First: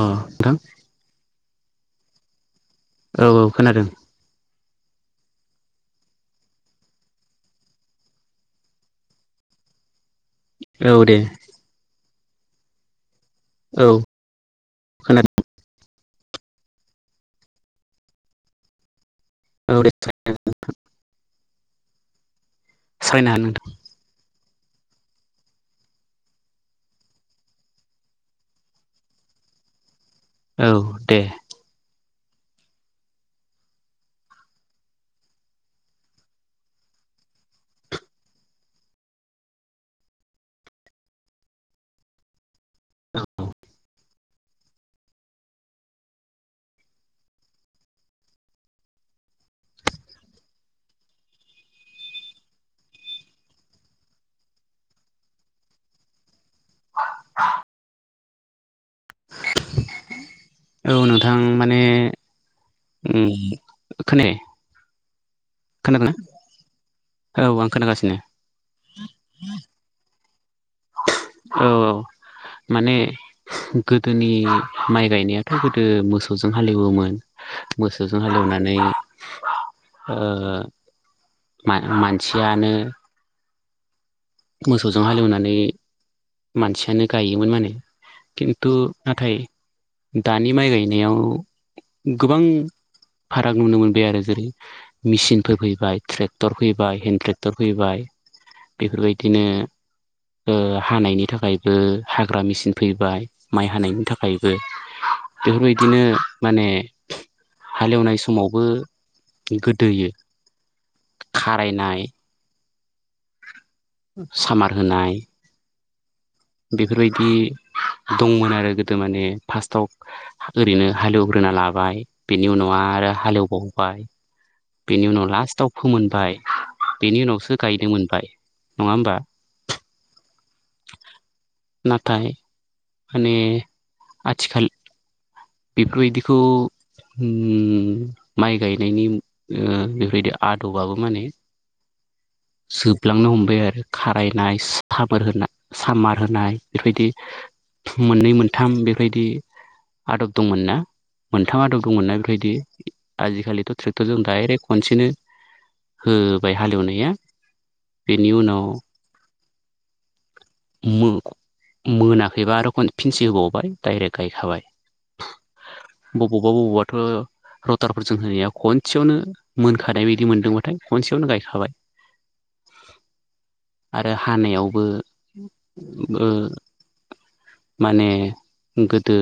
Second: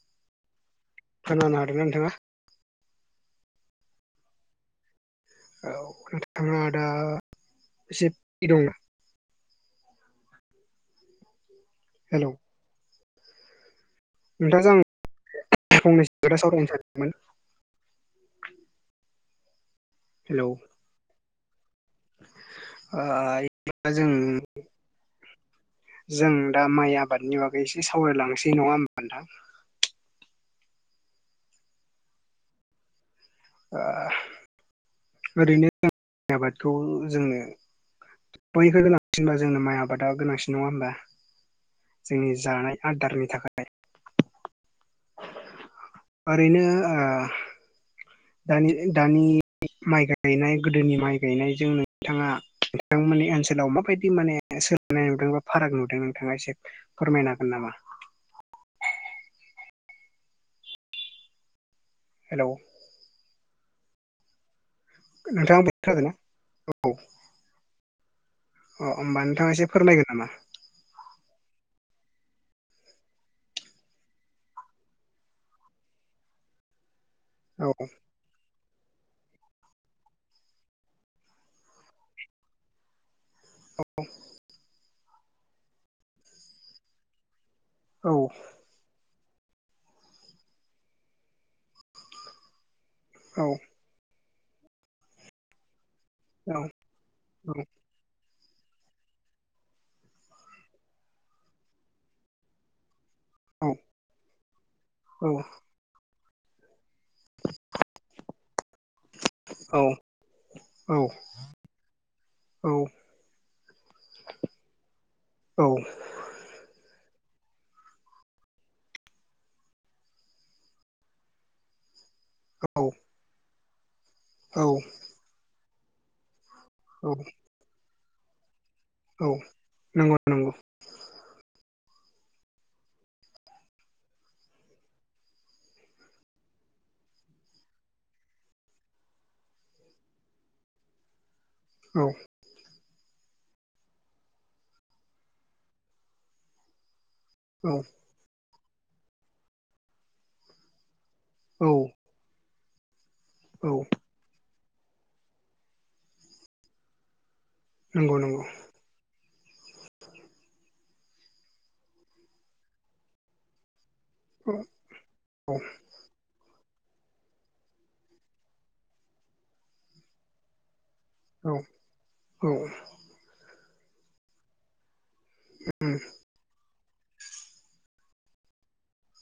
ओम नोंथां। खोनानो हादोंना नोंथांङा। औ औ खोनादों। औ नोंथाङा दा एसे फ्रि दंना? औ दे। हेलौ। औ। नोंथांङाजो खोनादों आं फंनैसो खोथा सावरायनो सानदोंमोन। औ दे। हेलौ। सावरायनो हागोन नोंथां [unintelligible] जों दा माइ आबादनि बागै एसे सावरायलांनोसै नंङा होनबा नोथां। औ दे। ओरैनो जों आबादखौ जोंनो [unintelligible] [unintelligible] गोनांसिनबा जोंनो माइ आबादा गोनांसिन नंङा होमबा जोंनि जानाय ओ आदारनि थाखाय ओरैनो ओ दानि माइ गायनाय गोदोनि माइ गायनायजों नोंथांङा ओ नोंथांमोननि ओनसोलाव माबायदि माने सोलोंनाय नुदों बा फाराग नुदों नोंथाङा एसे फोरमायनो हागोन नामा? ओ औ नोंथां माने हेलौ। ओम खोनायाखै नोंथां। खोनादोंना औ आं खोनागासिनो अ होमबा नोंथांङा एसे फोरमायगोन नामा औ औ माने गोदोनि माइ गायनायाथ' गोदो मोसौजों हालेवोमोन औ [unintelligible] जों हालेवनानै मानसियानो औ मोसौजों हालेवनानै मानसियानो गायोमोन माने औ थ' नाथाय दानि माइ गायनायाव गोबां औ फाराग नुनो मोनबाय आरो जेरै मेचिनफोर फैबाय औ ट्रेक्टर फैबाय हेन्द ट्रेक्टर फैबाय बेफोरबायदि बिदिनो हानायनि थाखायबो हाग्रा मेचिन फैबाय माइ औ हानायनि थाखायबो बेफोरबायदि बिदिनो माने हालेवनाय समावबो औ गोदोयो औ खारायनाय औ सामार होनाय औ बेफोरबायदि दंमोन आरो गोदो माने फार्स्टआव ओरैनो हालेवग्रोना लाबाय बेनि उनाव आरो हालेवबावबाय औ बेनि उनाव लास्टाव फोमोनबाय बेनि उनावसो गायनो मोनबाय नङा होमबा औ नंगौ नंगौ नाथाय माने आथिखाल बेफोरबायदिखौ माइ गायनायनि बेफोरबायदि आदबाबो माने औ जोबलांनो हमबाय आरो खारायनाय साबोर होनाय सामार होनाय बेफोरबायदि औ मोननै मोनथाम बेबायदि आदब दंमोन ना मोनथाम औ आदब दंमोनना बेफोरबायदि औ आजिखालिथ' ट्रेक्टरजों डाइरेक्ट खनसेनो होबाय हालेवनाया नंगौ बेनि नंगौ उनाव मो मोनाखैबा आरो खन फिनसे होबावबाय डाइरेक्ट औ गायखाबाय बबावबा बबावबाथ' रटारफोरजों होनाया खनसेयावनो मोनखानाय बादि मोनदों बाथाय खनसेयावनो औ गायखाबाय उम आरो हानायावबो ओ माने गोदो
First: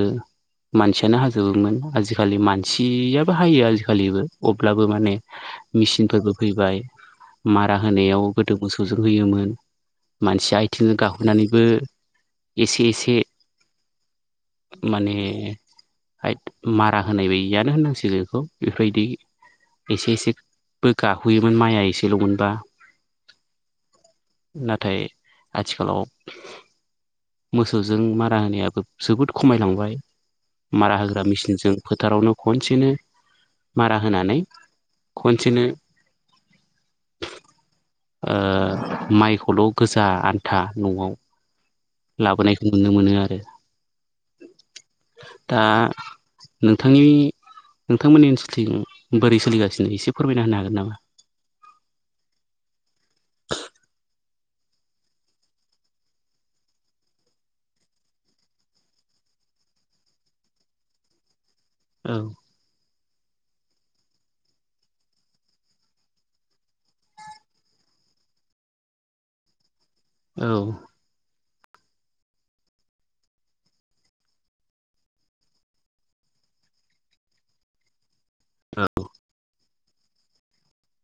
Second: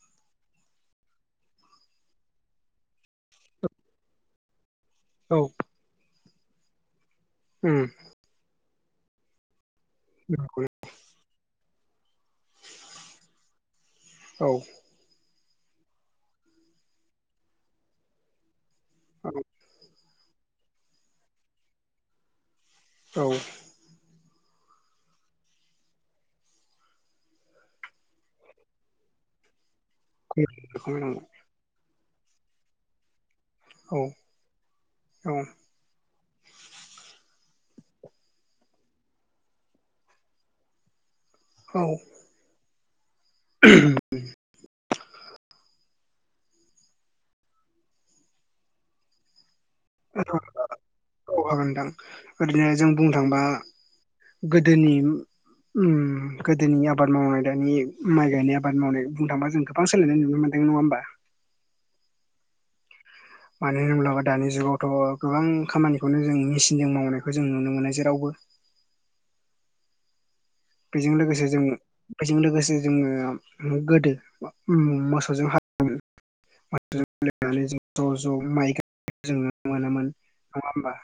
मानसियानो हाजोबोमोन आजिखालि मानसियाबो हायो आजिखालिबो अब्लाबो माने औ मिेसिनफोरबो फैबाय मारा उम होनायाव गोदो मोसौजों होयोमोन मानसि आइ थिं गाहोनानैबो एसे एसे औ माने हाइथ मारा होनाय बायदियानो होननांसिगौ बेखौ बेफोरबायदि एसे एसेबो गाहोयोमोन माइआ एसेल' मोनबा औ नाथाय आथिखालाव मोसौजों मारा होनायाबो जोबोद खमायलांबाय मारा खमायनांगौ होग्रा मेसििनजों फोथारावनो खनसेनो औ मारा होनानै औ खनसेनो माइखौल' गोजा आन्था न'आव औ लाबोनायखौ नुनो मोनो आरो। [inaudible] दा नोंथांनि नोंथांमोननि ओनसोलथिं बोरै सोलिगासिनो? एसे फोरमाय होनो हागोन नामा? औ हागोनदां ओरैनो जों बुंनो थांबा गोदोनि गोदोनि आबाद मावनाय दानि माइ गायनाय आबाद मावनाय बुंनो थांबा जों बिबां सोलायनायुनो मोनदों नङा होनबा? औ मानो होनोब्लाबो दानि जुगावथ' गोबां खामानिखौनो जों मेचिनजों मावनायखौ जों नुनो मोनो जेरावबो। औ बेजों लोगोसे जों बेजों लोगोसे जोङो गोदो मोसौजों हालो मायनानै जों ज' ज' माइ गाय जोङो मोनामोन नङा होमबा?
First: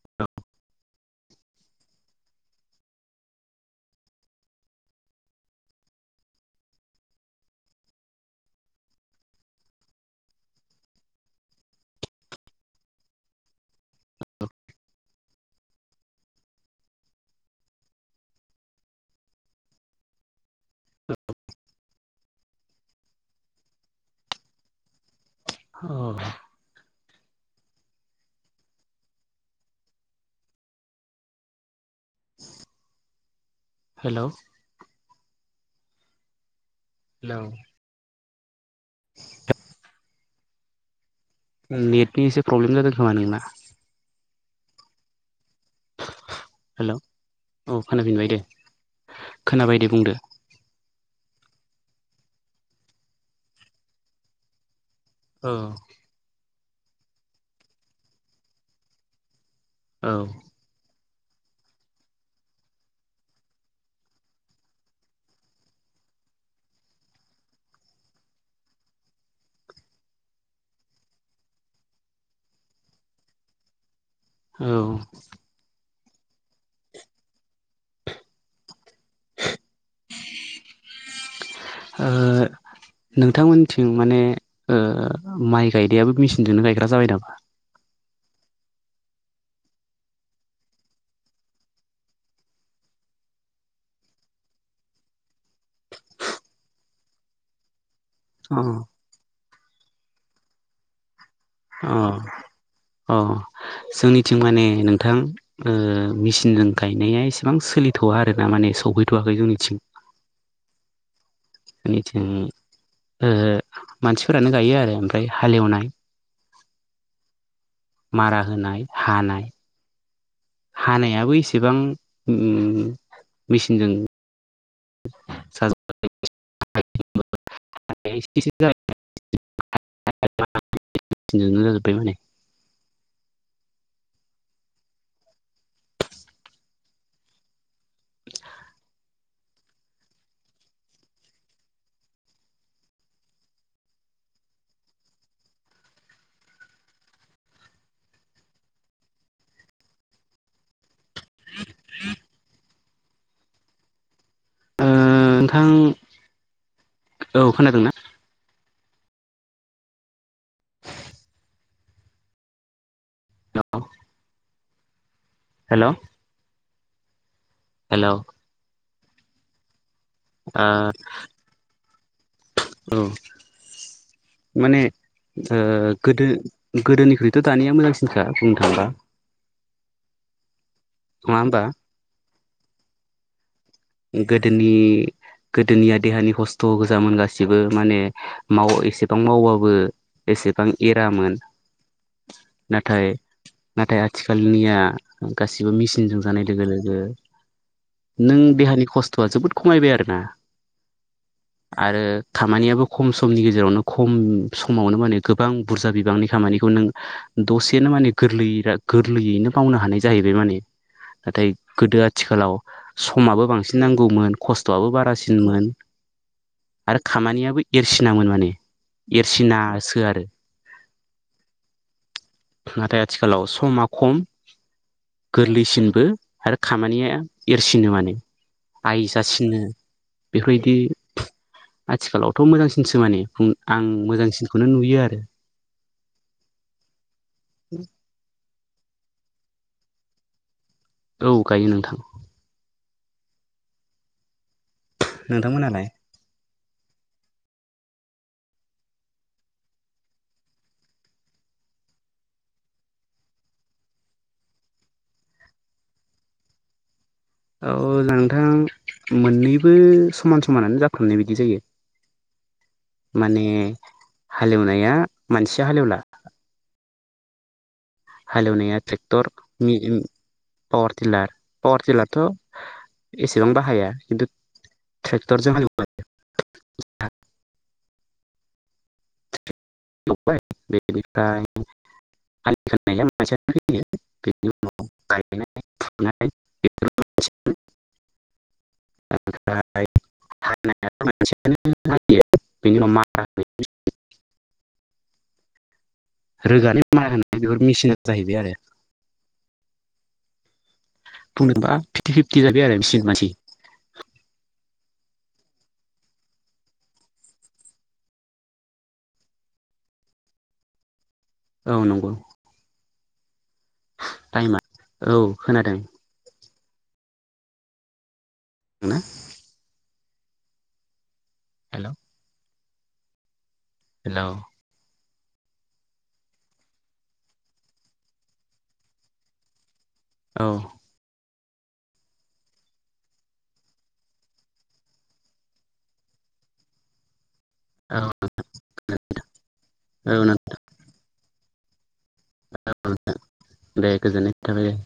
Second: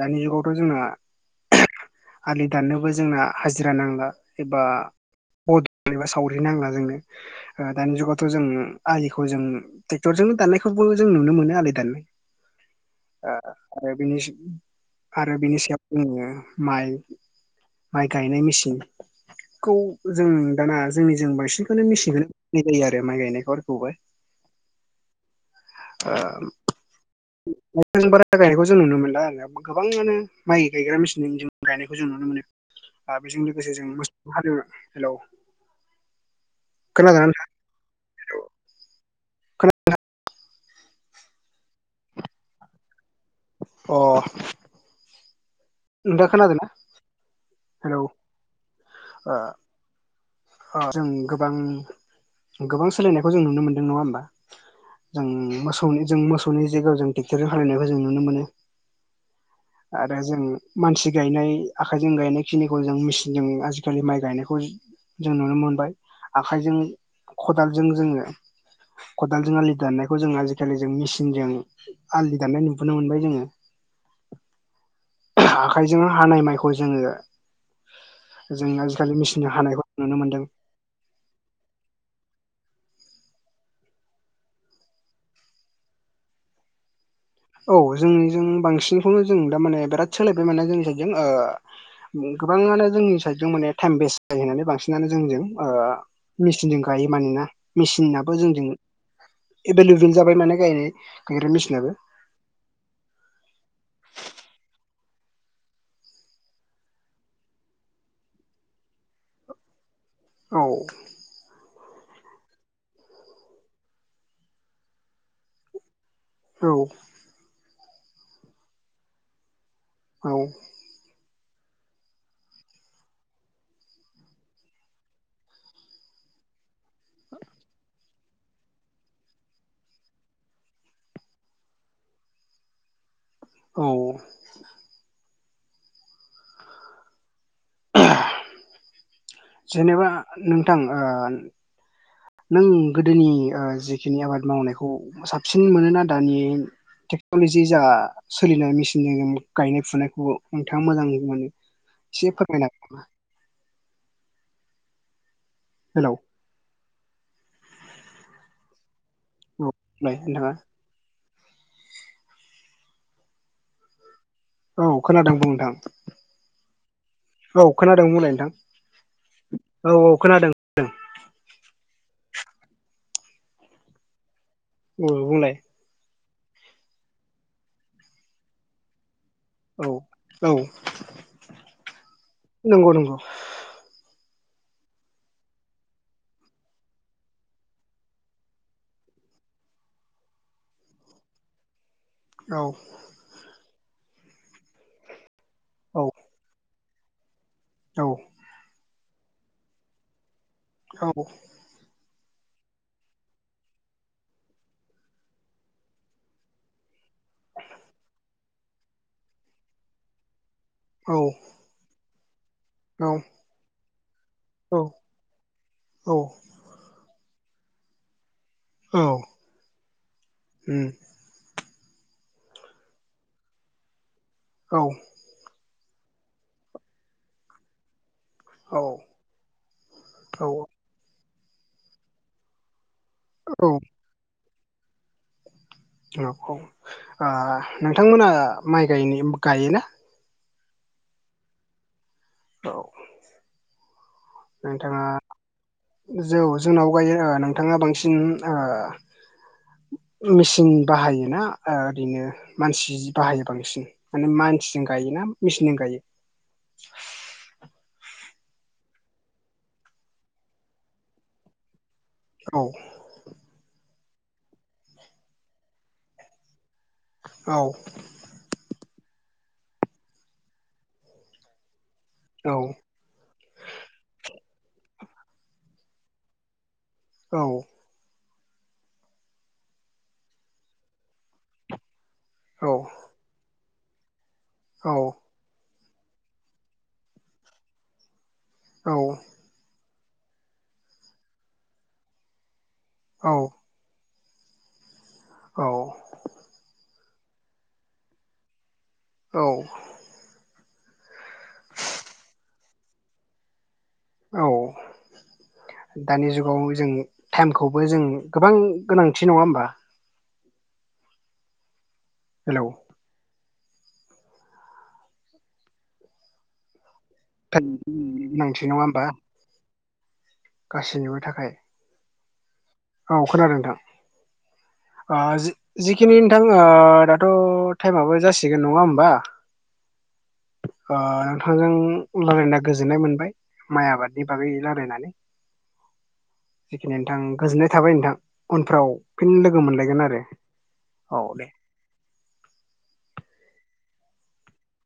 दानि जुगावथ' जोंना आलि दाननोबो जोंना हाजिरा नांला एबा बदल एबा सावरि नांला जोंनो ओ दानि जुगावथ' जों आलिखौ जों ट्रेक्टरजोंनो दाननायखौबो जों नुनो मोनो आलाय दाननाय आरो बेनि आरो बेनि सायाव जोङो माइ माइ गायनाय मेसिन खौ जों दाना जोंनि जों बांसिनखौनो मिसिनखौनो जायो आरो माइ गायनाय हरखौहाइ। औ बारा गायनायखौ जों नुनो मोनला गोबाङानो माइ गायग्रा मेसिनजों गायनायखौ जों नुनो मोनो आरो बेजों लोगोसे जों हेलौ मोसौ हाल हेलौ खोनादों ना हेलौ नोंथां? खोना [inaudible] नेटनि एसे प्रब्लेम जादों खोमा नोंना? अ नथा खोनादों ना हेलौ हेलौ जाबाय दे बुंदो। जों गोबां गोबां सोलायनायखौ जों नुनो मोनदों नङा होनबा? जों औ मोसौनि जों मोसौनि जायगायाव जों ट्रेक्ट'र हालेवनायखौ जों नुनो मोनो। औ आरो जों मानसि गायनाय आखाइजों गायनाय खिनिखौ जों मेचिनजों आजिखालि माइ गायनायखौ जों नुनो मोनबाय आखायजों खदालजों जोङो खदालजों आलि दाननायखौ जों आजिखालि जों मेसिनजों आलि दाननाय नुबोनो मोनबाय जोङो औ आखायजों हानाय माइखौ जोङो जों आजिखालि मेचिन हानायखौ नुनो मोनदों। ओ नोंथांमोनथिं माने ओ माइ गायनायाबो मेसिनजोंनो गायग्रा जाबाय नामा? औ जोंनिजों बांसिनखौनो जों दामाने बिराद सोलायबाय माने जोंनि साइड जों ओ गोबाङानो जोंनि साइदजों माने टाइम बेस्ट जायो होननानै बांसिनानो जोंजों ओ मेचिनजों गायो माने ना मेसिन अ जोंजों एभेलेबेल जाबाय माने गायनाय गायग्रा मेसिनाबो अ अ जोंनिथिं माने नोंथां उम मेसिनजों गायनाया एसेबां सोलिथ'वा आरोना माने सौहैथ'वाखै जोंनिथिं। औ जोंनिथिं ओ मानसिफोरानो गायो आरो ओमफ्राय हालेवनाय औ मारा होनाय हानाय औ हानायाबो एसेबां मेसिनजों [unintelligible] [unintelligible] [unintelligible] मेसिन जोंनो जाजोबबाय माने औ [unintelligible] जेनेबा नोंथां ओ नों गोदोनि जिखिनि आबाद मावनायखौ साबसिन मोनोना दानि टेक्न'लजि जा सोलिनाय मेसिनजों जों गायनाय फुनायखौ नोंथाङा मोजां मोनो एसे फोरमायना होदो आं हेलौ औ खोनादों ना औ नोंलाय नोंथाङा औ औ खोनादों बुं नोंथां हेल' औ खोनादों हेल' ओ बुंलाय नोंथां औ औ खोनादों ओ औ माने औ बुंलाय ओ गोदो गोदोनिख्रुइथ' दानिया मोजांसिनखा बुंनो थाङोबा औ औ नङा होनबा नंगौ नंगौ गोदोनि गोदोनिया देहानि खस्थ' गोजामोन गासिबो माने माव एसेबां मावबाबो एसेबां एरामोन औ नाथाय नाथाय आथिखालनिया गासिबो औ मेसिनजों जानाय लोगो लोगो औ नों देहानि खस्थ'आ जोबोद खमायबाय आरोना औ आरो खामानियाबो खम समनि गेजेरावनो खम समावनो माने गोबां बुरजा बिबांनि खामानिखौ नों दसेनो माने गोरलैयै गोरलैयैनो मावनो हानाय जाहैबाय माने औ नाथाय गोदो आथिखालाव समाबो बांसिन नांगौमोन खस्थ'आबो बारासिनमोन औ आरो खामानियाबो एरसिनामोन माने औ एरसिनासो आरो उम नाथाय आथिखालाव समा खम औ गोरलैसिनबो आरो खामानिया एरसिनो माने औ आइ जासिनो औ बेफोरबायदि आथिखालावथ' मोजांसिनसो माने आं मोजांसिनखौनो नुयो आरो औ औ ओ नोंथांमोना माइ गाय गायोना औ गायो नोंथां औ नोंथाङा नोंथांमोनालाय जौ जोंनाव गायो ओ नोंथाङा बांसिन ओ मेचिन बाहायोना ओ ओरैनो मानसि बाहायो बांसिन माने मानसिजों गायो ना मेसिनजों गायो औ नोंथां मोननैबो समान समानानो जाफ्रामनाय बायदि जायो औ माने हालेवनाया मानसिया हालेवला औ हालेवनाया ट्रेक्टर पावार टिलार पावार टिलारथ' औ एसेबां बाहाया खिन्थु ट्रेक्टर जों [unintelligible] औ औ [unintelligible] औ गायनाय फुनाय बेफोर ओमफ्राय औ [unintelligible] [unintelligible] औ रोगानो मारा होनाय बेफोर मेसिना जाहैबाय आरो औ बुंदोंबा फिफ्टि फिफ्टि जाबाय आरो मिसिन मानसि औ दानि जुगाव जों टाइमखौबो जों गोबां गोनांथि नङा होमबा औ नंगौ हेलौ टाइमा औ खोनादों [unintelligible] नङा ना होनबा गासैनिबो थाखाय हेलौ औ खोनादों नोंथां हेलौ ओ जि जिखिनि नोंथां दाथ' टायेमाबो जासिगोन नङा होमबा [inaudible] औ ओ नोंथांजों रायलायना गोजोननाय मोनबाय माइ आबादनि बागै रायलायनानै जिखिनि नोंथां गोजोननाय थाबाय औ नोंथां उनफ्राव फिन लोगो मोनलायगोन आरो नोंथां औ दे दे गोजोननाय थाबाय दे